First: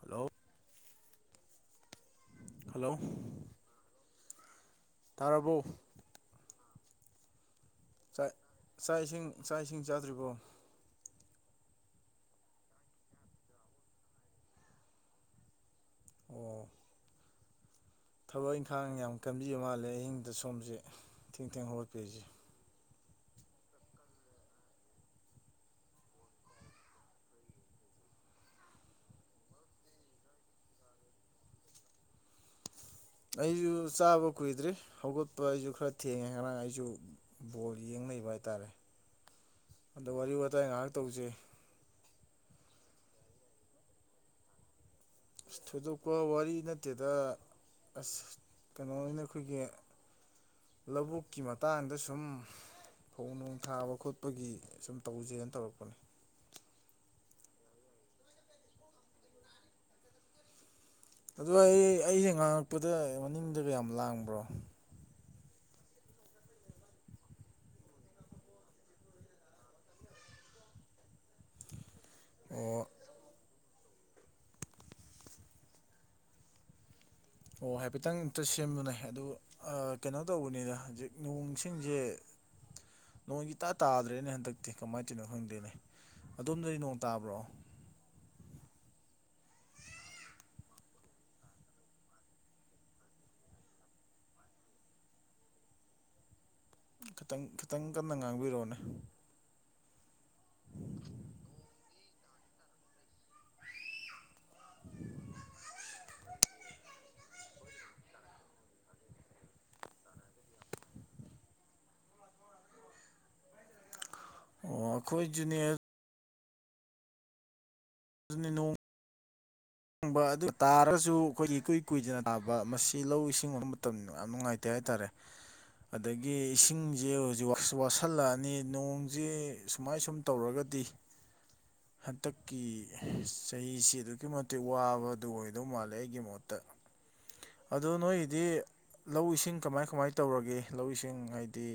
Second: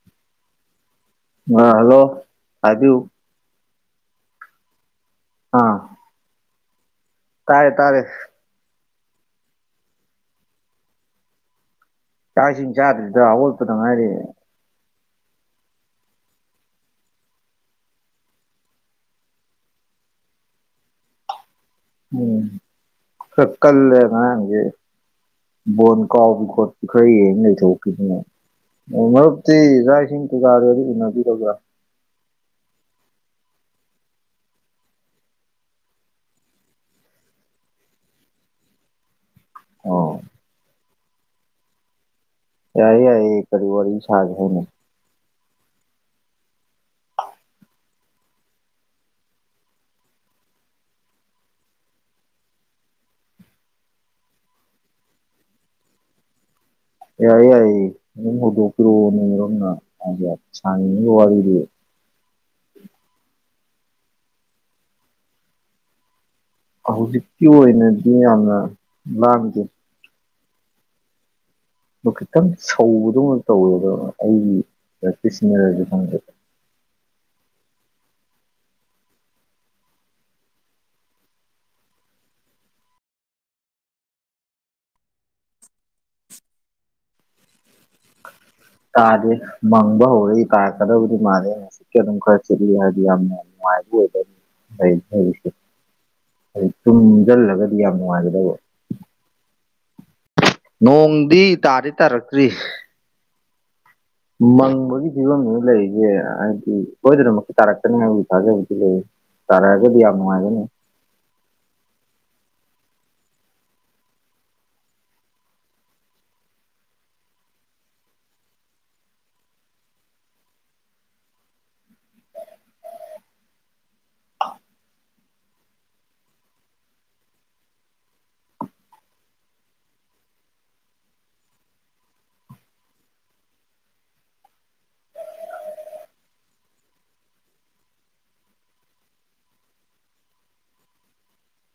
hello ꯑꯥ hello ꯍꯥꯏꯕꯤꯌꯨ hello ꯇꯥꯔꯕꯣ ꯑꯥ ꯇꯥꯔꯦ ꯇꯥꯔꯦ ꯆꯥꯛ ꯆꯥꯛ ꯏꯁꯤꯡ ꯆꯥꯛ ꯏꯁꯤꯡ ꯆꯥꯗ꯭ꯔꯤꯕꯣ ꯆꯥꯛ ꯏꯁꯤꯡ ꯆꯥꯗ꯭ꯔꯤꯗ ꯍꯧꯒꯠꯄꯗ ꯉꯥꯏꯔꯤ ꯑꯣ ꯊꯕꯛ ꯏꯪꯈꯥꯡ ꯌꯥꯝ ꯀꯟꯕꯤꯕ ꯃꯥꯜꯂꯦ ꯑꯍꯤꯡꯗ ꯁꯣꯝꯁꯦ ꯊꯦꯡ ꯊꯦꯡ ꯍꯧꯒꯠ ꯎꯝ ꯈꯔ ꯀꯜꯂꯦ ꯉꯔꯥꯡꯗꯤ ꯕꯣꯟ ꯀꯥꯎꯕꯤ ꯈꯣꯠꯄꯤ ꯈꯔ ꯌꯦꯡ ꯂꯩꯊꯣꯛꯈꯤꯗꯅ ꯑꯣ ꯃꯔꯨꯞꯇꯤ ꯆꯥꯛ ꯏꯁꯤꯡ ꯀꯩꯀꯥꯒꯗꯤ ꯎꯅꯕꯤꯔꯕꯔꯥ ꯑꯩꯁꯨ ꯆꯥꯕ ꯀꯨꯏꯗ꯭ꯔꯤ ꯍꯧꯒꯠꯄ ꯑꯩꯁꯨ ꯈꯔ ꯊꯦꯡꯉꯦ ꯉꯔꯥꯡ ꯑꯩꯁꯨ ꯕꯣꯜ ꯌꯦꯡ ꯂꯩꯕ ꯍꯥꯏꯇꯥꯔꯦ ꯑꯗꯣ ꯑꯣ ꯋꯥꯔꯤ ꯋꯥꯇꯥꯏ ꯉꯍꯥꯛ ꯇꯧꯖꯤ ꯌꯥꯏꯌꯦ ꯌꯥꯏꯌꯦ ꯀꯔꯤ ꯋꯥꯔꯤ ꯁꯥꯖꯦ ꯍꯥꯏꯅꯣ ꯊꯣꯏꯗꯣꯛꯄ ꯋꯥꯔꯤ ꯅꯠꯇꯦꯗ ꯑꯁ ꯀꯩꯅꯣꯅ ꯑꯩꯈꯣꯏꯒꯤ ꯂꯕꯨꯛꯀꯤ ꯃꯇꯥꯡꯗ ꯁꯨꯝ ꯐꯧ ꯅꯨꯡ ꯊꯥꯕ ꯈꯣꯠꯄꯒꯤ ꯁꯨꯝ ꯇꯧꯁꯦꯅ ꯇꯧꯔꯛꯄꯅꯦ ꯌꯥꯏꯌꯦ ꯌꯥꯏꯌꯦ ꯑꯗꯨꯝ ꯍꯧꯗꯣꯛꯄꯤꯔꯣꯅꯦ ꯑꯗꯣꯝꯅ ꯁꯥꯟꯖꯦ ꯁꯥꯅꯅꯤꯡꯉꯤꯕ ꯋꯥꯔꯤꯗꯤ ꯑꯩꯅ ꯉꯡ ꯄꯗ ꯃꯅꯤꯡꯗꯒ ꯌꯥꯝ ꯂꯥꯡꯕ꯭ꯔꯣ ꯍꯧꯖꯤꯛꯀꯤ ꯑꯣꯏꯅꯗꯤ ꯌꯥꯝꯅ ꯂꯥꯡꯗꯦ ꯗꯣ ꯈꯤꯇꯪ ꯑꯣ ꯁꯧꯕꯗꯧꯅ ꯇꯧꯋꯦꯗꯣ ꯑꯩꯒꯤ ꯏꯌꯔꯄꯤꯁꯁꯤꯅꯔꯖꯨ ꯈꯪꯗꯦ ꯑꯣ ꯍꯥꯏꯐꯦꯠꯇꯪ ꯑꯝꯇ ꯁꯦꯝꯃꯨꯅꯦ ꯑꯗꯨ ꯑꯥ ꯀꯩꯅꯣ ꯇꯧꯕꯅꯤꯗ ꯍꯧꯖꯤꯛ ꯅꯣꯡꯁꯤꯡꯁꯦ ꯅꯣꯡ ꯏꯇꯥ ꯇꯥꯗ꯭ꯔꯦꯅꯦ ꯍꯟꯗꯛꯇꯤ ꯀꯃꯥꯏ ꯇꯧꯏꯅꯣ ꯈꯪꯗꯦꯅꯦ ꯑꯗꯣꯝꯗꯗꯤ ꯅꯣꯡ ꯇꯥꯕ꯭ꯔꯣ [unintelligible] ꯇꯥꯗꯦ ꯃꯪꯕ ꯍꯧꯔꯛꯏ ꯇꯥꯔꯛꯀꯗꯕꯗꯤ ꯃꯥꯜꯂꯦꯅꯦ ꯍꯧꯖꯤꯛꯇꯤ ꯑꯗꯨꯝ ꯈꯔ [inaudible] ꯍꯥꯏꯗꯤ ꯌꯥꯝꯅ ꯅꯨꯡꯉꯥꯏꯕ [inaudible] ꯍꯥꯏꯗꯤ ꯈꯤꯇꯪ ꯇꯨꯝꯖꯜꯂꯒꯗꯤ ꯈꯤꯇꯪ ꯌꯥꯝ ꯀꯟꯅ ꯅꯨꯡꯉꯥꯏꯒꯗꯕ [unintelligible] ꯅꯣꯡꯗꯤ ꯇꯥꯗꯤ ꯇꯥꯔꯛꯇ꯭ꯔꯤ ꯃꯪꯕꯒꯤ ꯐꯤꯕꯝꯅꯤ ꯂꯩꯁꯦ ꯍꯥꯏꯕꯗꯤ ꯁꯣꯏꯗꯅꯃꯛꯀꯤ ꯇꯥꯔꯛꯀꯅꯤ ꯍꯥꯏꯕꯒꯤ ꯊꯥꯖꯕꯗꯤ ꯂꯩ ꯇꯥꯔꯛꯑꯒꯗꯤ ꯌꯥꯝ ꯅꯨꯡꯉꯥꯏꯒꯅꯤ ꯑꯣ ꯑꯩꯈꯣꯏꯖꯨꯅꯦ ꯑꯗꯨꯅꯦ ꯅꯣꯡ ꯑꯗꯨ ꯇꯥꯔꯒꯁꯨ ꯑꯩꯈꯣꯏꯒꯤ ꯏꯀꯨꯏ ꯀꯨꯏꯗꯅ ꯇꯥꯕ ꯃꯁꯤ ꯂꯧ ꯏꯁꯤꯡꯕ ꯃꯇꯝ ꯌꯥꯝ ꯅꯨꯡꯉꯥꯏ ꯇꯦ ꯍꯥꯏꯇꯥꯔꯦ ꯑꯗꯒꯤ ꯏꯁꯤꯡꯁꯦ ꯍꯧꯖꯤꯛ ꯋꯥꯁꯜꯂꯛꯑꯅꯤ ꯅꯣꯡꯁꯦ ꯁꯨꯃꯥꯏ ꯁꯨꯝ ꯇꯧꯔꯒꯗꯤ ꯍꯟꯗꯛꯀꯤ ꯆꯍꯤꯁꯤ ꯑꯗꯨꯛꯀꯤ ꯃ ꯇꯤꯛ ꯋꯥꯕꯗꯨ ꯑꯣꯏꯗꯧ ꯃꯥꯜꯂꯦ ꯑꯩꯒꯤ ꯃꯣꯠꯇ ꯑꯗꯣ ꯅꯣꯏꯒꯤꯗꯤ ꯂꯧ ꯏꯁꯤꯡ ꯀꯃꯥꯏ ꯀꯃꯥꯏ ꯇꯧꯔꯒꯦ ꯂꯧ ꯏꯁꯤꯡ ꯍꯥꯏꯗꯤ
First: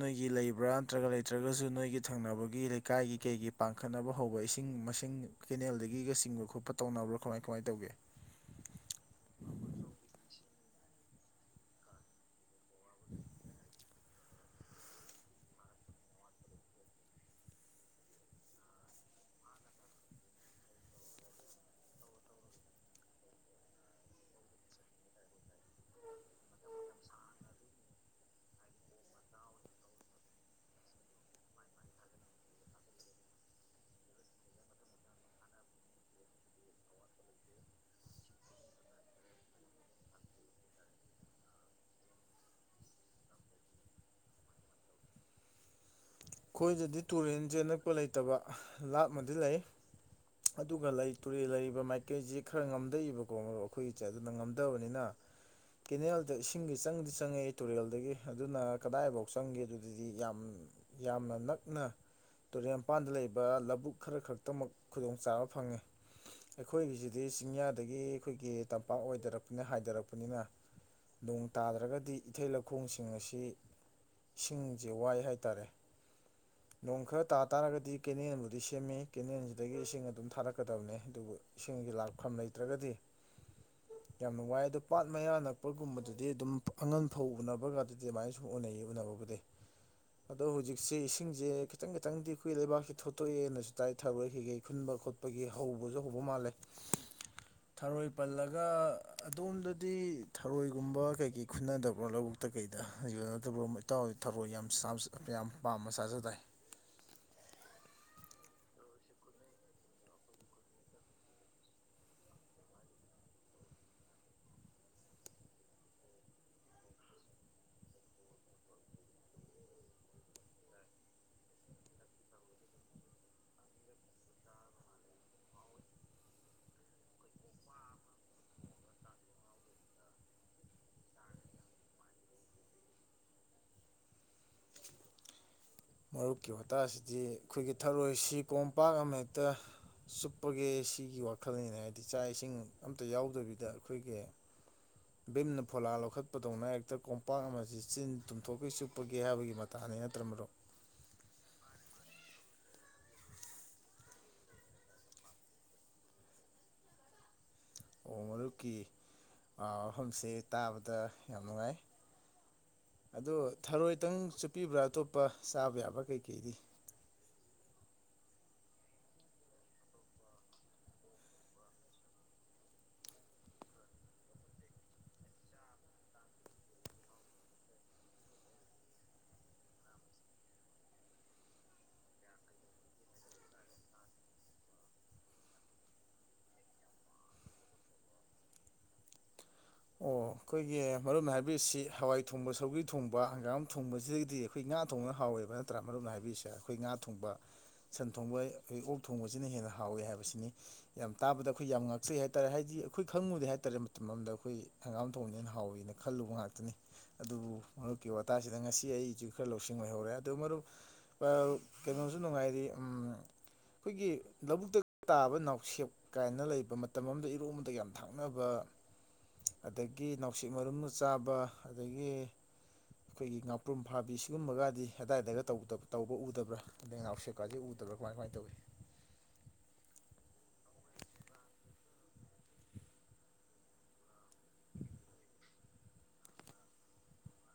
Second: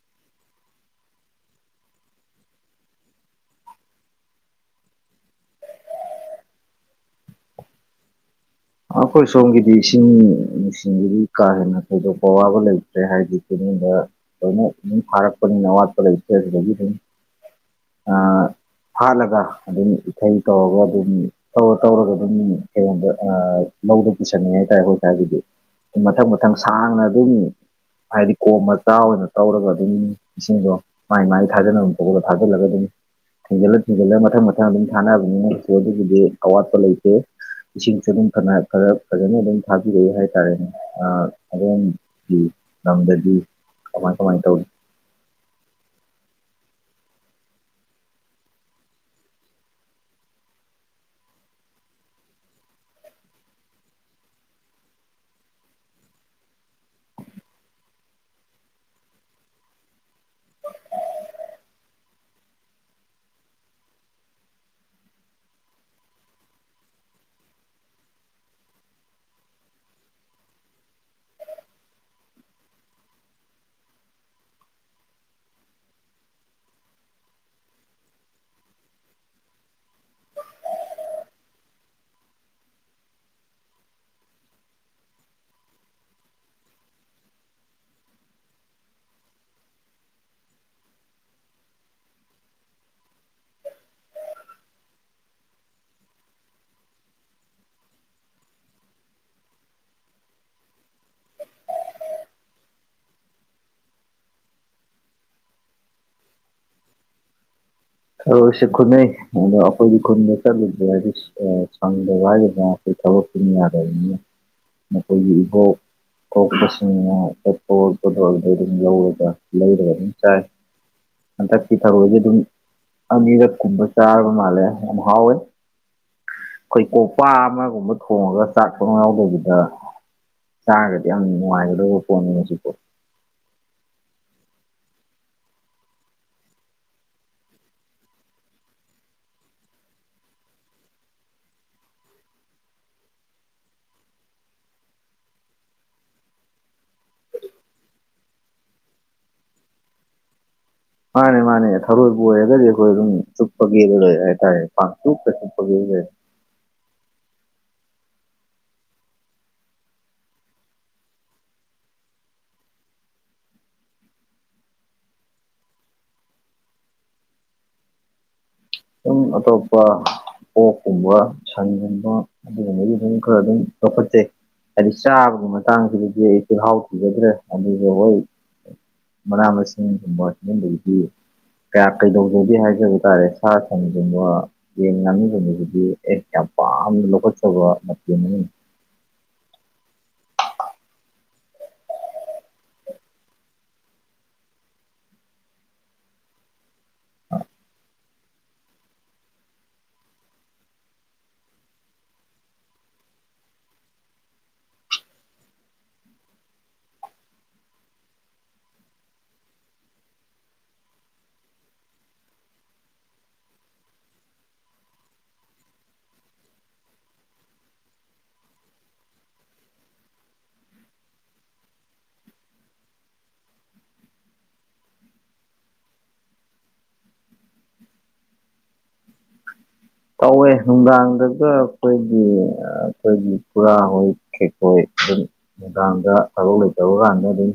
ꯅꯣꯏꯒꯤ ꯂꯩꯕꯔꯥ ꯅꯠꯇ꯭ꯔꯒ ꯂꯩꯇꯔꯥꯒꯁꯨ ꯅꯣꯏꯒꯤ ꯊꯪꯅꯕꯒꯤ ꯂꯩꯀꯥꯏꯒꯤ ꯀꯩꯒꯤ ꯄꯥꯛ ꯈꯠꯅꯕ ꯍꯧꯕ ꯏꯁꯤꯡ ꯃꯁꯤꯡ ꯀꯦꯅꯦꯜꯗꯒꯤꯒ ꯆꯤꯡꯕ ꯈꯣꯠꯄ ꯇꯧꯅꯕ꯭ꯔꯥ ꯀꯃꯥꯏ ꯀꯃꯥꯏꯅ ꯇꯧꯒꯦ ꯑꯩꯈꯣꯏ ꯁꯣꯝꯒꯤꯗꯤ ꯏꯁꯤꯡ ꯅꯨꯡꯁꯤꯡꯒꯤꯗꯤ ꯀꯥ ꯍꯦꯟꯅ ꯊꯣꯏꯗꯣꯛꯄ ꯑꯋꯥꯕ ꯂꯩ ꯔꯦ ꯍꯥꯏꯗꯤ ꯀꯅꯤꯡꯗ ꯂꯣꯏꯅ ꯑꯗꯨ ꯐꯥꯔꯛꯄꯅꯤꯅ ꯑꯋꯥꯠꯄ ꯂꯩꯇ꯭ꯔꯦ ꯑꯗꯨꯗꯒꯤ ꯁꯨꯝ [unintelligible] ꯍꯥꯠꯂꯒ ꯑꯗꯨꯝ ꯏꯊꯩ ꯇꯧꯔꯒ ꯑꯗꯨꯝ ꯇꯧꯔ ꯇꯧꯔꯒ ꯑꯗꯨꯝ ꯀꯩꯒꯣꯗ ꯑ ꯂꯧꯗ ꯄꯨꯁꯟꯉꯦ ꯍꯥꯏꯇꯥꯔꯦ ꯑꯩꯈꯣꯏꯇꯥꯔꯒꯤꯗꯤ ꯃꯊꯪ ꯃꯊꯪ ꯁꯥꯡꯅ ꯑꯗꯨꯝ ꯍꯥꯏꯗꯤ ꯀꯣꯝ ꯃꯆꯥ ꯑꯣꯏꯅ ꯇꯧꯔꯒ ꯑꯗꯨꯝ ꯏꯁꯤꯡꯗꯣ ꯃꯥꯏ ꯃꯥꯏ ꯊꯥꯖꯅꯕ ꯊꯣꯛꯄꯗ ꯊꯥꯖꯤꯜꯂꯒ ꯑꯗꯨꯝ ꯊꯤꯡꯖꯤꯜꯂ ꯊꯤꯡꯖꯤꯜꯂꯒ ꯃꯊꯪ ꯃꯊꯪ ꯑꯗꯨꯝ ꯁꯥꯟꯅꯕꯅꯤꯅ ꯀꯩꯁꯨ ꯑꯗꯨꯒꯤꯗꯤ ꯑꯋꯥꯠꯄ ꯂꯩꯇꯦ [unintelligible] ꯈꯔ ꯐꯖꯅ ꯑꯗꯨꯝ ꯊꯥꯕꯤꯔꯛꯏ ꯍꯥꯏꯇꯥꯔꯦꯅꯦ ꯑ ꯑꯗꯨꯝꯒꯤ ꯂꯝꯗꯗꯤ ꯀꯃꯥꯏ ꯀꯃꯥꯏ ꯇꯧꯏ ꯑꯩꯈꯣꯏꯗꯗꯤ ꯇꯨꯔꯦꯟꯖꯦ ꯑꯅꯛꯄ ꯂꯩꯇꯕ ꯂꯥꯞꯅꯗꯤ ꯂꯩ ꯑꯗꯨꯒ ꯂꯩ ꯇꯨꯔꯦꯜ ꯂꯩꯔꯤꯕ ꯃꯥꯏꯀꯩꯁꯤ ꯈꯔ ꯉꯝꯗꯩꯏꯕꯀꯣ ꯃꯔꯨ ꯑꯩꯈꯣꯏꯒꯤꯁꯦ ꯑꯗꯨꯅ ꯉꯝꯗꯕꯅꯤꯅ ꯀꯦꯅꯦꯜꯗ ꯏꯁꯤꯡꯒꯤ ꯆꯪꯗꯤ ꯆꯪꯉꯛꯏ ꯇꯨꯔꯦꯜꯗꯒꯤ ꯑꯗꯨꯅ ꯀꯗꯥꯏꯐꯥꯎ ꯆꯪꯒꯦ ꯑꯗꯨꯗꯤ ꯌꯥꯝ ꯌꯥꯝꯅ ꯅꯛꯅ ꯇꯨꯔꯦꯟ ꯄꯥꯟꯗ ꯂꯩꯕ ꯂꯧꯕꯨꯛ ꯈꯔ ꯈꯛꯇꯃꯛ ꯈꯨꯗꯣꯡꯆꯥꯥꯕ ꯐꯪꯉꯤ ꯑꯩꯈꯣꯏꯒꯤꯁꯤꯗꯤ ꯆꯤꯡꯌꯥꯗꯒꯤ ꯑꯩꯈꯣꯏꯒꯤ ꯇꯝꯄꯥꯛ ꯑꯣꯏꯗꯔꯛꯄꯅꯤꯅ ꯍꯥꯏꯊꯔꯛꯄꯅꯤꯅ ꯅꯣꯡ ꯇꯥꯗ꯭ꯔꯒꯗꯤ ꯏꯊꯩ ꯂꯧꯈꯣꯡꯁꯤꯡ ꯑꯁꯤ ꯏꯁꯤꯡꯁꯦ ꯋꯥꯏ ꯍꯥꯏꯇꯥꯔꯦ ꯅꯣꯡ ꯈꯔ ꯇꯥ ꯇꯥꯔꯒꯗꯤ ꯀꯦꯅꯦꯜꯕꯨꯗꯤ ꯁꯦꯝꯃꯤ ꯀꯦꯅꯦꯜꯁꯤꯗꯒꯤ ꯏꯁꯤꯡ ꯑꯗꯨꯝ ꯊꯥꯔꯛꯀꯗꯕꯅꯦ ꯑꯗꯨꯕꯨ ꯏꯁꯤꯡꯒꯤ ꯂꯥꯛꯐꯝ ꯂꯩꯇ꯭ꯔꯒꯗꯤ ꯌꯥꯝꯅ ꯋꯥꯏ ꯑꯗꯣ ꯄꯥꯠ ꯃꯌꯥ ꯅꯛꯄꯒꯨꯝꯕꯗꯨꯗꯤ ꯑꯗꯨꯝ ꯑꯉꯟ ꯐꯧ ꯎꯅꯕꯒꯗꯨꯗꯤ ꯑꯗꯨꯃꯥꯏꯅ ꯁꯨꯝ ꯎꯅꯩꯌꯦ ꯎꯅꯕꯒ ꯑꯦ ꯑꯗꯣ ꯍꯧꯖꯤꯛ ꯁꯦ ꯏꯁꯤꯡꯁꯦ ꯈꯤꯇꯪ ꯈꯤꯇꯪꯗꯤ ꯑꯩꯈꯣꯏ ꯂꯩꯕꯥꯛꯁꯦ ꯊꯣꯛꯇꯣꯛꯑꯦꯅꯁꯨ ꯇꯥꯏ ꯊꯥꯔꯣꯏ ꯍꯦꯛ ꯍꯦꯛ ꯈꯨꯟꯕ ꯈꯣꯠ ꯑꯩꯈꯣꯏꯒꯤ ꯍꯧꯕꯁꯨ ꯍꯧꯕ ꯃꯥꯜꯂꯦ ꯊꯥꯔꯣꯏ ꯄꯜꯂꯒ ꯑꯗꯣꯝꯗꯗꯤ ꯊꯔꯣꯏꯒꯨꯝꯕ ꯀꯩꯀꯩ ꯈꯨꯟꯗꯕꯣ ꯂꯧ ꯇ ꯀꯩꯗ [unintelligible] ꯏꯇꯥꯎ ꯊꯔꯣꯏ ꯌꯥꯝ ꯁꯥꯁ ꯌꯥꯝ ꯄꯥꯝꯅ ꯆꯥꯖ ꯗꯥꯏ ꯊꯔꯣꯢꯁꯦ ꯈꯨꯟꯅꯩ ꯑꯩꯈꯣꯢꯒꯤ ꯈꯨꯟꯕ ꯆꯠꯂꯤꯁꯦ ꯍꯥꯢꯗꯤ ꯑ ꯁꯪꯗꯕ ꯍꯥꯏꯒꯗꯅꯥ ꯑꯩꯈꯣꯏ ꯊꯕꯛꯇꯨꯅ ꯌꯥꯗꯕꯅꯤ ꯃꯈꯣꯏꯒꯤ ꯏꯕꯧ ꯀꯣꯛꯄꯁꯤꯡꯅ [unintelligible] ꯑꯗꯨꯝ ꯂꯧꯔꯒ ꯂꯩꯔꯒ ꯑꯗꯨꯝ ꯆꯥꯏ ꯍꯟꯗꯥꯛꯇꯤ ꯊꯔꯣꯏꯁꯦ ꯑꯗꯨꯝ ꯑꯅꯤꯔꯛ ꯀꯨꯝꯕ ꯆꯥꯔꯕ ꯃꯥꯜꯂꯦ ꯍꯥꯎꯋꯦ ꯑꯩꯈꯣꯏ ꯀꯣꯄꯥ ꯑꯃꯒꯨꯝꯕ ꯊꯣꯡꯉꯒ ꯆꯥꯛ ꯁꯨꯡꯌꯥꯎ ꯌꯥꯎꯗꯕꯤꯗ ꯆꯥꯔꯒꯗꯤ ꯌꯥꯝ ꯅꯨꯡꯉꯥꯏꯒꯗꯕ ꯄꯣꯟꯅꯤ ꯍꯧꯖꯤꯛꯐꯣ ꯃꯔꯨꯞꯀꯤ ꯋꯥꯇꯥꯁꯤꯗꯤ ꯑꯩꯈꯣꯏꯒꯤ ꯊꯥꯔꯣꯏ ꯁꯤ ꯀꯣꯝꯄꯥꯛ ꯑꯃ ꯍꯦꯛꯇ ꯆꯨꯞꯄꯒꯦ ꯁꯤꯒꯤ ꯋꯥꯈꯜꯅꯤꯅꯦ ꯍꯥꯏꯗꯤ ꯆꯥꯛ ꯏꯁꯤꯡ ꯑꯝꯇ ꯌꯥꯎꯗꯕꯤꯗ ꯑꯩꯈꯣꯏꯒꯤ [inaudible] ꯕꯤꯝꯅ ꯐꯣꯂꯥ ꯂꯧꯈꯠꯄꯗꯧꯅ ꯍꯦꯛꯇ ꯀꯣꯝꯄꯥꯛ ꯑꯃꯁꯤ ꯆꯤꯟ ꯇꯨꯝꯊꯣꯛꯀꯩ ꯆꯨꯞꯄꯒꯦ ꯍꯥꯏꯕꯒꯤ ꯃꯇꯥꯅꯤ ꯅꯠꯇ꯭ꯔ ꯃꯔꯨꯞ ꯃꯥꯅꯦ ꯃꯥꯅꯦ ꯊꯔꯣꯏꯕꯨ ꯑꯣꯏꯔꯒꯗꯤ ꯑꯩꯈꯣꯏ ꯑꯗꯨꯝ ꯆꯨꯞꯄꯒꯦꯗ ꯂꯔꯦ ꯍꯥꯏꯇꯥꯔꯦ ꯄꯆꯨꯞꯇ ꯆꯨꯞꯄꯒꯦ ꯂꯩꯔꯦ ꯑꯣ ꯃꯔꯨꯞꯀꯤ ꯑ ꯐꯝꯁꯦ ꯇꯥꯕꯗ ꯌꯥꯝ ꯅꯨꯡꯉꯥꯏ ꯑꯗꯣ ꯊꯔꯣꯏꯇꯪ ꯆꯨꯞꯄꯤꯕ꯭ꯔꯥ ꯑꯇꯣꯞꯄ ꯆꯥꯕ ꯌꯥꯕ ꯀꯩꯀꯩꯗꯤ ꯎꯝ ꯑꯇꯣꯞꯄ ꯑꯣꯛꯀꯨꯝꯕ ꯁꯟꯒꯨꯝꯕ ꯑꯗꯨꯒꯨꯝꯕꯒꯤ ꯑꯗꯨꯝ ꯈꯔ ꯑꯗꯨꯝ ꯂꯧꯈꯠꯆꯩ ꯍꯥꯏꯗꯤ ꯆꯥꯕꯒꯤ ꯃꯇꯥꯡꯁꯤꯗꯗꯤ ꯑꯩ ꯆꯤꯜꯍꯥꯎ ꯊꯤꯖꯗ꯭ꯔꯦ ꯑꯗꯨꯁꯨ ꯍꯣꯏ ꯃꯅꯥ ꯃꯁꯤꯡꯒꯨꯝꯕ ꯁꯤꯒꯨꯝꯕꯗꯤ ꯀꯌꯥ ꯀꯩꯗꯧꯖꯒꯦ ꯍꯥꯏꯖꯕ ꯇꯥꯔꯦ ꯁꯥ ꯒꯨꯝꯕ ꯌꯦꯟ ꯉꯥꯡꯅꯁꯤꯡꯕꯁꯤꯗꯤ ꯑꯩ ꯌꯥꯝ ꯄꯥꯝꯅ ꯂꯧꯈꯠꯆꯕ ꯃꯇꯦ ꯑꯃꯅꯤ ꯑꯣ ꯑꯩꯈꯣꯏꯒꯤ ꯃꯔꯨ ꯑꯣꯏꯅ ꯍꯥꯏꯕꯤꯔꯤꯁꯤ ꯍꯋꯥꯏ ꯊꯣꯡꯕ ꯁꯧꯒꯔꯤ ꯊꯣꯡꯕ ꯍꯪꯒꯥꯝ ꯊꯣꯡꯕꯁꯤꯗꯒꯤꯗꯤ ꯑꯩꯈꯣꯏ ꯉꯥ ꯊꯣꯡꯕꯅ ꯍꯥꯎꯋꯦꯕ ꯅꯠꯇ꯭ꯔꯥ ꯃꯔꯨꯞꯅ ꯍꯥꯏꯕꯤꯔꯤꯁꯦ ꯑꯩꯈꯣꯏ ꯉꯥ ꯊꯣꯡꯕ ꯁꯟ ꯊꯣꯡꯕ ꯑꯩꯈꯣꯏ ꯑꯣꯛ ꯊꯣꯡꯕꯁꯤꯅ ꯍꯦꯟꯅ ꯍꯥꯎꯋꯤ ꯍꯥꯏꯕꯁꯤꯅꯤ ꯌꯥꯝ ꯇꯥꯕꯗ ꯑꯩꯈꯣꯏ ꯌꯥꯝ ꯉꯥꯛꯆꯩ ꯍꯥꯏ ꯇꯥꯔꯦ ꯍꯥꯏꯗꯤ ꯑꯩꯈꯣꯏ ꯈꯪꯉꯨꯗꯦ ꯍꯥꯏ ꯇꯥꯔꯦ ꯃꯇꯝ ꯑꯃꯗ ꯑꯩꯈꯣꯏ ꯍꯪꯒꯥꯝ ꯊꯣꯡꯝꯅꯦ ꯑꯩꯅ ꯍꯥꯎꯋꯅ ꯈꯜꯂꯨꯕ ꯉꯥꯛꯇꯅꯤ ꯑꯗꯨꯕꯨ ꯃꯔꯨꯞꯀꯤ ꯋꯥꯇꯥꯁꯤꯗ ꯉꯁꯤ ꯑꯩꯁꯨ ꯈꯔ ꯂꯧꯁꯤꯡ ꯑꯣꯏꯍꯧꯔꯦ ꯑꯗꯨ ꯃꯔꯨꯞ ꯀꯩꯅꯣꯁꯨ ꯅꯨꯡꯉꯥꯏꯔꯤ ꯎꯝ ꯑꯩꯈꯣꯏꯒꯤ ꯂꯧꯕꯨꯛꯇ ꯇꯥꯕ ꯅꯥꯎꯁꯦꯞ ꯀꯥꯏꯅ ꯂꯩꯕ ꯃꯇꯝ ꯑꯃꯗ ꯏꯔꯣꯝꯕꯗ ꯌꯥꯝ ꯊꯥꯛꯅꯕ ꯑꯗꯒꯤ ꯅꯥꯅꯨꯡꯁꯤꯛ ꯃꯔꯨꯝ ꯆꯥꯕ ꯑꯗꯒꯤ ꯑꯩꯈꯣꯏꯒꯤ ꯉꯥꯄ꯭ꯔꯨꯝ ꯐꯥꯕꯤ ꯁꯤꯒꯨꯝꯕꯒꯗꯤ ꯑꯗꯥꯏꯗꯒ ꯇꯧꯕ ꯎꯗꯕ꯭ꯔꯥ ꯑꯩꯅꯥꯎꯁꯦꯛꯀꯦ ꯎꯗ꯭ꯔ ꯀꯃꯥꯏ ꯀꯃꯥꯏ ꯇꯧꯏ ꯇꯧꯋꯦ ꯅꯨꯡꯗꯥꯡꯗꯒ ꯑꯩꯈꯣꯏꯒꯤ ꯑꯩꯈꯣꯏꯒꯤ ꯄꯨꯔꯥ ꯍꯧꯖꯤꯛ ꯑꯗꯨꯝ ꯅꯨꯡꯗꯥꯡꯗ ꯊꯕꯛ ꯂꯩꯇꯕ ꯀꯥꯟꯗ ꯑꯗꯨꯝ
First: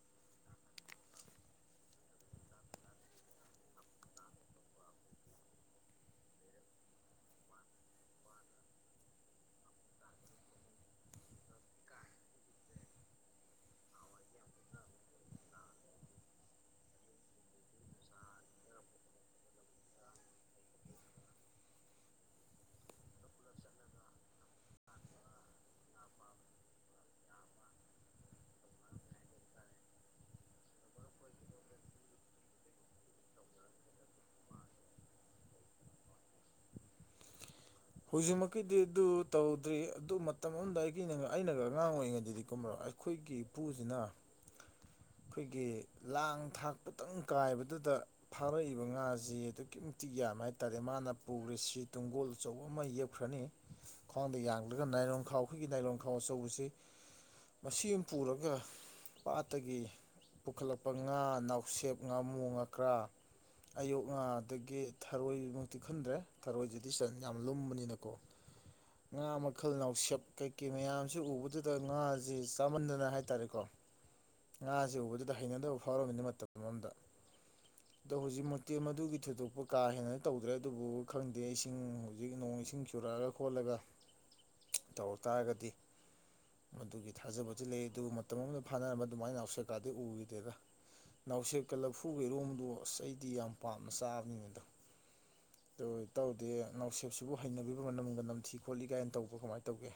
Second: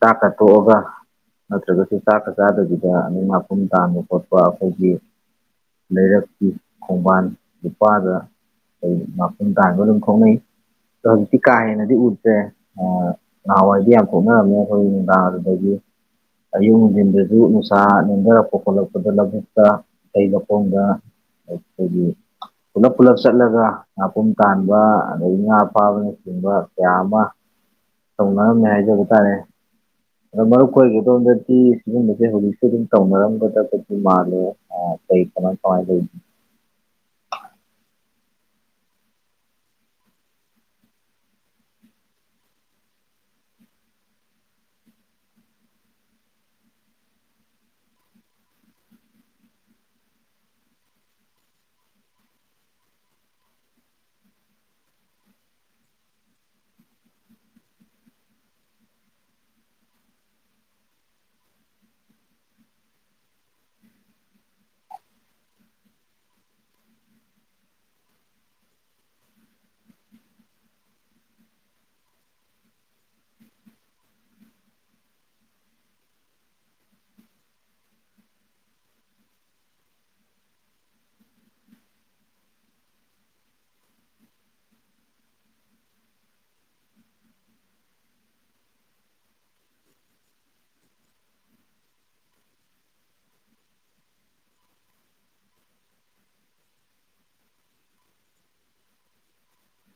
ꯆꯥꯛꯀ ꯇꯣꯛꯑꯒ ꯅꯠꯇ꯭ꯔꯒꯁꯨ ꯆꯥꯛꯀ ꯆꯥꯗꯕꯤꯗ ꯑꯅꯤꯛ ꯑꯄꯨꯝ ꯇꯥꯟꯕ ꯈꯣꯠꯄ ꯑꯩꯈꯣꯏꯒꯤ ꯂꯩꯔꯛ ꯈꯣꯡꯕꯥꯟ ꯂꯨꯄꯥꯗ ꯑꯩ ꯃꯥꯄꯨꯟ ꯇꯥꯡꯒ ꯑꯗꯨꯝ ꯊ‌ꯣꯛꯅꯩ ꯇꯧꯕꯨꯗꯤ ꯀꯥ ꯍ‌ꯦꯅꯗꯤ ꯎꯗ꯭ꯔ‌ꯦ ꯅꯍꯥꯟꯋꯥꯏꯗꯤ ꯌꯥꯝ ꯊꯣꯛꯣꯛꯅꯔꯝꯃꯦ ꯑꯩꯈꯣꯏ ꯅꯨꯡꯗꯥꯡ ꯑꯗꯨꯗꯒꯤ ꯑꯌꯨꯛ ꯅꯨꯡꯊꯤꯟꯗꯁꯨ ꯅꯨꯡꯁꯥ ꯅꯦꯝꯊꯔꯛꯄ ꯈꯣꯠꯂꯛꯄꯗ ꯂꯧꯕꯨꯛꯇ ꯑꯇꯩ ꯂꯧꯈꯣꯡꯗ ꯑꯗꯒꯤ ꯄꯨꯜꯂꯞ ꯄꯨꯜꯂꯞ ꯆꯠꯂꯒ ꯉꯥꯄꯨꯝ ꯇꯥꯟꯕ ꯑꯗꯒꯤ ꯉꯥ ꯐꯥꯕꯅꯆꯤꯡꯕ ꯀꯌꯥ ꯑꯃ [inaudible] ꯇꯧꯅꯔꯝꯃꯤ ꯍꯥꯏꯖꯕ ꯇꯥꯔꯦ ꯑꯗꯣ ꯃꯔꯨꯞ ꯑꯣꯏꯒꯦꯗꯣꯝꯗꯗꯤ ꯁꯤꯒꯨꯝꯕꯁꯦ ꯍꯧꯖꯤꯛꯁꯦ ꯑꯗꯨꯝ ꯇꯧꯅꯔꯝꯒꯗꯁꯨ ꯃꯥꯜꯂꯦ [unintelligible] ꯍꯧꯖꯤꯛꯃꯛꯀꯤꯗꯤ ꯑꯗꯨ ꯇꯧꯗ꯭ꯔꯤ ꯑꯗꯨ ꯃꯇꯝ ꯑꯃꯗ ꯑꯩꯒꯤ ꯑꯩꯅꯒ ꯑꯉꯥꯡ ꯑꯣꯏꯔꯤꯉꯩꯗꯗꯤ ꯀꯨꯝꯃꯔꯣ ꯑꯩꯈꯣꯏꯒꯤ ꯏꯄꯨꯁꯤꯅ ꯑꯩꯈꯣꯏꯒꯤ ꯂꯥꯡ ꯊꯥꯛꯄꯨꯇꯪ ꯀꯥꯏꯕꯗꯨꯗ ꯐꯥꯔꯛꯏꯕ ꯉꯥꯁꯦ ꯑꯗꯨꯛꯀꯤ ꯃꯇꯤꯛ ꯌꯥꯝꯃꯦ ꯍꯥꯏꯇꯥꯥꯔꯦ ꯃꯥꯅ ꯄꯨꯈꯔꯤꯁꯤ ꯇꯨꯡꯒꯣꯜ ꯑꯆꯧꯕ ꯑꯃ ꯌꯦꯛꯈ꯭ꯔꯅꯤ ꯈ꯭ꯋꯥꯡꯗ ꯌꯥꯗꯒ ꯅꯥꯏꯔꯣꯟꯈꯥꯎ ꯑꯩꯈꯣꯏꯒꯤ ꯅꯥꯏꯔꯣꯟꯈꯥꯎ ꯑꯆꯧꯕꯁꯤ ꯃꯁꯤ ꯑꯃ ꯄꯨꯔꯒ ꯄꯥꯠꯇꯒꯤ ꯄꯨꯈꯠꯂꯛꯄ ꯉꯥ ꯅꯥꯎꯁꯦꯞ ꯉꯥꯃꯨ ꯉꯥꯀ꯭ꯔꯥ ꯑꯌꯨꯛ ꯉꯗꯒꯤ ꯊꯔꯣꯏꯃꯨꯛꯇꯤ ꯈꯟꯗ꯭ꯔꯦ ꯊꯔꯣꯏꯗꯨꯗꯤ ꯆꯟ ꯌꯥꯝ ꯂꯨꯝꯕꯅꯤꯅꯀꯣ ꯉꯥ ꯃꯈꯜ ꯅꯥꯁꯦꯞ ꯀꯩꯀꯩ ꯃꯌꯥꯝꯁꯤ ꯎꯕꯗꯨꯗ ꯉꯥꯁꯦ ꯆꯥꯃꯟꯗꯅ ꯍꯥꯏ ꯇꯥꯔꯦꯀꯣ ꯉꯥꯁꯦ ꯎꯕꯗꯨꯗ ꯍꯩꯅꯗꯕ ꯐꯥꯎꯔꯝꯃꯤꯅ ꯃꯇꯝ ꯑꯃꯗ ꯑꯗꯣ ꯍꯧꯖꯤꯛ ꯃꯨꯛꯇꯤ ꯃꯗꯨꯒꯤ ꯊꯣꯏꯗꯣꯛꯄꯨ ꯀꯥ ꯍꯦꯟꯅ ꯇꯧꯗ꯭ꯔꯦ ꯑꯗꯨꯕꯨ ꯈꯪꯗꯦ ꯏꯁꯤꯡ ꯍꯧꯖꯤꯛ ꯅꯣꯡ ꯏꯁꯤꯡ ꯆꯨꯔꯛꯑꯒ ꯈꯣꯠꯂꯒ ꯇꯧꯔꯛ ꯇꯥꯔꯒꯗꯤ ꯃꯗꯨꯒꯤ ꯊꯥꯖꯕꯁꯨ ꯂꯩ ꯑꯗꯨꯕꯨ ꯃꯇꯝ ꯑꯃꯗ ꯐꯥꯅꯔꯝꯕ ꯑꯗꯨꯃꯥꯏꯅ ꯎꯁꯦꯀꯥꯗꯤ ꯎꯈꯤꯗꯦꯔ ꯅꯥꯎꯁꯦꯦꯛꯀ ꯂꯐꯨꯒꯩꯔꯣꯝꯗꯣ ꯑꯁ ꯑꯩꯗꯤ ꯌꯥꯝ ꯄꯥꯝꯅ ꯆꯥꯕꯅꯤ ꯃꯗꯨ ꯑꯗꯨ ꯇꯧꯗꯦ ꯅꯥꯎꯁꯦꯞꯁꯤꯕꯨ ꯍꯩꯅꯕꯤꯕ ꯃꯅꯝꯒ ꯅꯝꯊꯤ ꯈꯣꯠꯂꯤ ꯀꯥꯏꯅ ꯇꯧꯕ ꯀꯃꯥꯏꯅ ꯇꯧꯒꯦ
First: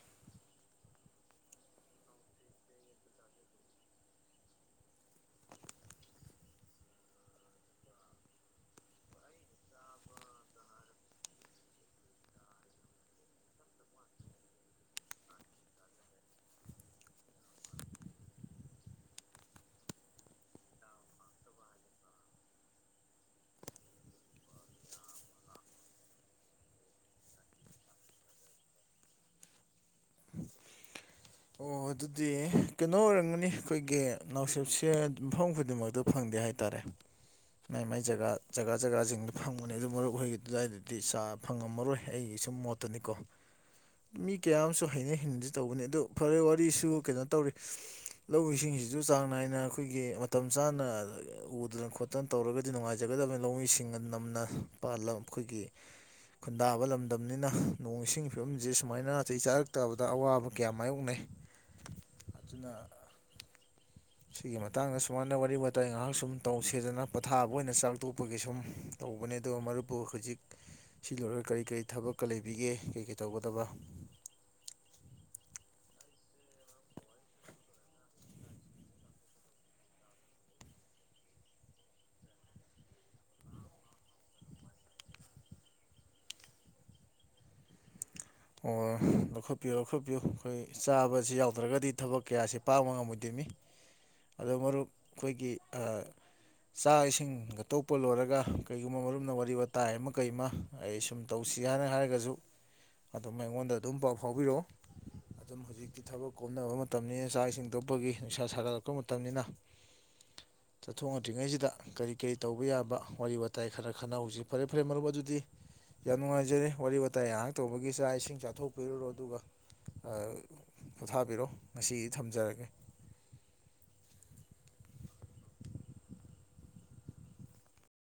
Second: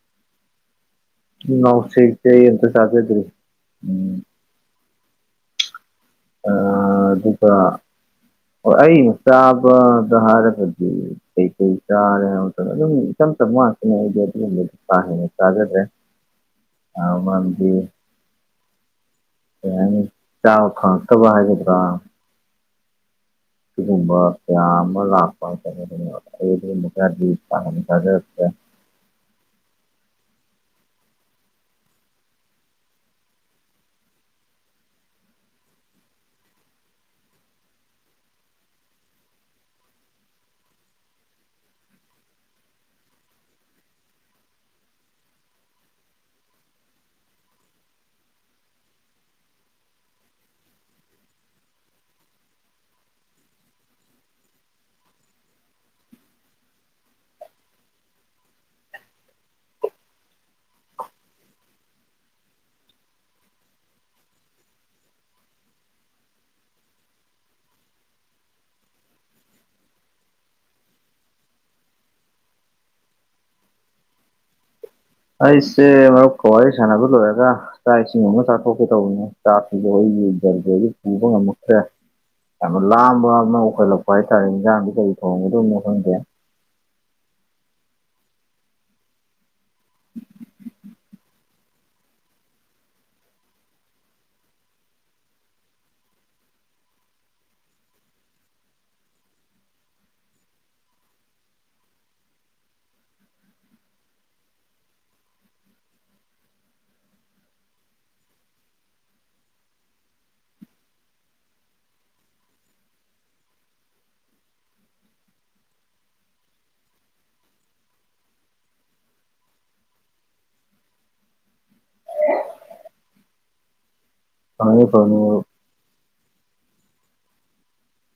ꯅꯥꯎꯁ‌ꯦꯛꯁ‌ꯦ ꯑꯩ ꯑꯝꯇꯕꯨ ꯆꯥꯖꯗ꯭ꯔꯤ ꯎꯝ ꯑꯥ ꯑꯗꯨꯒ ꯑꯩ ꯆꯥꯕꯗ ꯍꯥꯏꯔꯒꯗꯤ ꯀꯩ ꯀꯩ ꯆꯥꯔꯦ ꯍꯥꯏ ꯃꯇꯝꯗ ꯑꯗꯨꯝ ꯏꯆꯝ ꯆꯝ ꯋꯥꯥꯛꯇꯅꯦ ꯑꯩꯗꯤ ꯑꯗꯨꯒꯨꯝꯕꯗꯣ ꯀꯥꯍꯦꯟꯅ ꯆꯥꯖꯗ꯭ꯔꯦ [inaudible] ꯑꯥ ꯃꯔꯝꯗꯤ ꯀꯩ ꯍꯥꯏꯅꯤ ꯆꯥ ꯐꯉꯛ- ꯇꯕ ꯍꯥꯏꯒꯗ꯭ꯔꯥ ꯁꯤꯒꯨꯝꯕ ꯀꯌꯥ ꯑꯃ ꯂꯥꯛꯄ ꯍꯥꯏꯇꯥꯔꯦ ꯑꯗꯨꯅ ꯑꯩ ꯑꯗꯨꯒꯨꯝꯕ ꯈꯔꯗꯤ ꯄꯥꯝ ꯆꯖꯥꯗ꯭ꯔꯦ [unintelligible] ꯑꯣ ꯑꯗꯨꯗꯤ ꯀꯩꯅꯣ ꯑꯣꯏꯔꯝꯒꯅꯤ ꯑꯩꯈꯣꯏꯒꯤ ꯅꯥꯎꯁꯦꯞꯁꯦ ꯃꯐꯝ ꯈꯨꯗꯤꯡꯃꯛꯗꯥ ꯐꯪꯗꯦ ꯍꯥꯏ ꯇꯔꯦ ꯃꯥꯏ ꯃꯥꯏ ꯖꯒꯥ ꯖꯒꯥ ꯖꯒꯥꯁꯤꯡꯗꯨ ꯐꯪꯕꯅꯦ ꯑꯗꯨ ꯃꯔꯨꯞ ꯍꯣꯏꯒꯤ ꯑꯗꯨꯋꯥꯏꯗꯗꯤ ꯆꯥ ꯐꯪꯉꯝꯃꯔꯣꯏ ꯑꯩꯒꯤ ꯁꯨꯝ ꯃꯣꯠ- ꯇꯨꯅꯤꯀꯣ ꯃꯤ ꯀꯌꯥ ꯑꯃꯁꯨ ꯍꯩꯅꯩ ꯍꯩꯅꯗꯦ ꯇꯧꯕꯅꯦ ꯑꯗꯨ ꯐꯔꯦ ꯋꯥꯔꯤꯁꯨ ꯀꯩꯅꯣ ꯇꯧꯔꯤ ꯂꯧ ꯏꯁꯤꯡꯁꯤꯁꯨ ꯆꯥꯡ ꯅꯥꯏꯅ ꯑꯩꯈꯣꯏꯒꯤ ꯃꯇꯝ ꯆꯥꯅ ꯎꯗꯅ ꯈꯣꯠ ꯇꯟ ꯇꯧꯔꯒꯗꯤ ꯅꯨꯡꯉꯥꯏꯖꯒꯗꯃꯤ ꯂꯧꯃꯤꯁꯤꯡꯅ ꯅꯝꯅ ꯄꯥꯜꯂ ꯑꯩꯈꯣꯏꯒꯤ ꯈꯨꯟꯗꯥꯕ ꯂꯝꯗꯝꯅꯤꯅ ꯅꯣꯡ ꯏꯁꯤꯡꯒꯤ ꯐꯤꯕꯝꯁꯦ ꯁꯨꯃꯥꯏꯅ ꯇꯩ ꯆꯥꯔꯛꯇꯕꯗ ꯑꯋꯥꯕ ꯀꯌꯥ ꯃꯥꯌꯣꯛꯅꯩ ꯑꯗꯨꯅ ꯁꯤꯒꯤ ꯃꯇꯥꯡꯗ ꯁꯨꯃꯥꯏꯅ ꯋꯥꯔꯤ ꯋꯇꯥꯏ ꯉꯥꯏꯍꯥꯛ ꯁꯨꯝ ꯇꯧꯁꯦꯗꯅ ꯄꯣꯊꯥꯕ ꯑꯣꯏꯅ ꯆꯥꯛꯊꯣꯛꯄꯒꯤ ꯁꯨꯝ ꯇꯧꯕꯅꯦ ꯑꯗꯣ ꯃꯔꯨꯞꯄꯨ ꯍꯧꯖꯤꯛ ꯁꯤ ꯂꯣꯏꯔꯒ ꯀꯔꯤ ꯀꯔꯤ ꯊꯕꯛꯀꯥ ꯂꯩꯕꯤꯒꯦ ꯀꯩ ꯀꯩ ꯇꯧꯒꯗꯕ ꯑꯩꯁꯦ ꯃꯔꯨꯞꯀꯥ ꯋꯥꯔꯤ ꯁꯥꯟꯅꯕ ꯂꯣꯏꯔꯒ ꯆꯥꯛ ꯏꯁꯤꯡ ꯑꯃ ꯆꯥꯊꯣꯛꯀꯦ ꯇꯧꯕꯅꯦ ꯆꯥꯛꯁꯤꯗꯣ ꯑꯩꯒꯤ ꯎꯗꯕꯗꯒꯤ ꯄꯨꯕ ꯉꯝꯃꯛꯇ꯭ꯔꯦ ꯌꯥꯝꯅ ꯂꯥꯝꯕ ꯑꯃ ꯑꯣꯏꯈꯠꯂꯛꯄ ꯍꯥꯏꯇꯥꯔꯦ ꯏꯟꯖꯥꯡꯗꯤ ꯀꯔꯤ ꯊꯣꯡꯉꯝꯒꯗꯧꯅꯣ ꯈꯪꯗ꯭ꯔꯦ ꯑꯣ ꯂꯧꯈꯠꯄꯤꯌꯣ ꯂꯧꯈꯠꯄꯤꯌꯣ ꯑꯩꯈꯣꯏ ꯆꯥꯕꯁꯤ ꯌꯥꯎꯗ꯭ꯔꯒꯗꯤ ꯊꯕꯛ ꯀꯌꯥꯁꯤ ꯄꯥꯡꯕ ꯉꯝꯃꯣꯏꯗꯣꯏꯃꯤ ꯑꯗꯣ ꯃꯔꯨꯞ ꯈꯣꯏꯒꯤ ꯑꯥ ꯆꯥꯛ ꯏꯁꯤꯡꯒ ꯇꯣꯛꯄ ꯂꯣꯏꯔꯒ ꯀꯔꯤꯒꯨꯝꯕ ꯃꯔꯨꯝꯅ ꯋꯥꯔꯤ ꯋꯇꯥꯏ ꯑꯃ ꯀꯩ ꯑꯃ ꯑꯩ ꯁꯨꯝ ꯇꯧꯁꯤ ꯍꯥꯏꯅ ꯍꯥꯏꯔꯒꯁꯨ ꯑꯗꯨꯝ ꯑꯩꯉꯣꯟꯗ ꯑꯗꯨꯝ ꯄꯥꯎ ꯐꯥꯎꯕꯤꯌꯣ ꯑꯗꯨꯝ ꯍꯧꯖꯤꯛꯇꯤ ꯊꯕꯛ ꯀꯣꯝꯅꯕ ꯃꯇꯝꯅꯤꯅ ꯆꯥꯛ ꯏꯁꯤꯡ ꯇꯣꯛꯄꯒꯤ ꯅꯨꯡꯁꯥ ꯁꯥꯒꯠꯂꯛꯄ ꯃꯇꯝꯅꯤꯅ ꯆꯠꯊꯣꯛꯅꯗ꯭ꯔꯤꯉꯩꯁꯤꯗ ꯀꯔꯤ ꯀꯔꯤ ꯇꯧꯕ ꯌꯥꯕ ꯋꯥꯔꯤ ꯋꯥꯇꯥꯏ ꯈꯔ ꯈꯟꯅꯍꯧꯖꯤ ꯐꯔꯦ ꯐꯔꯦ ꯃꯔꯨꯞ ꯑꯗꯨꯗꯤ ꯌꯥꯝ ꯅꯨꯡꯉꯥꯏꯖꯔꯦ ꯋꯥꯔꯤ ꯋꯇꯥꯏ ꯉꯥꯏꯍꯥꯛ ꯇꯧꯕꯒꯤ ꯆꯥꯛ ꯏꯁꯤꯡ ꯆꯥꯊꯣꯛꯄꯤꯔꯨꯔꯣ ꯑꯗꯨꯒ ꯑꯥ ꯄꯣꯊꯥꯕꯤꯔꯣ ꯉꯁꯤꯒꯤꯗꯤ ꯊꯝꯖꯔꯒꯦ ꯐꯅꯤ ꯐꯅꯤ ꯃꯔꯨꯞ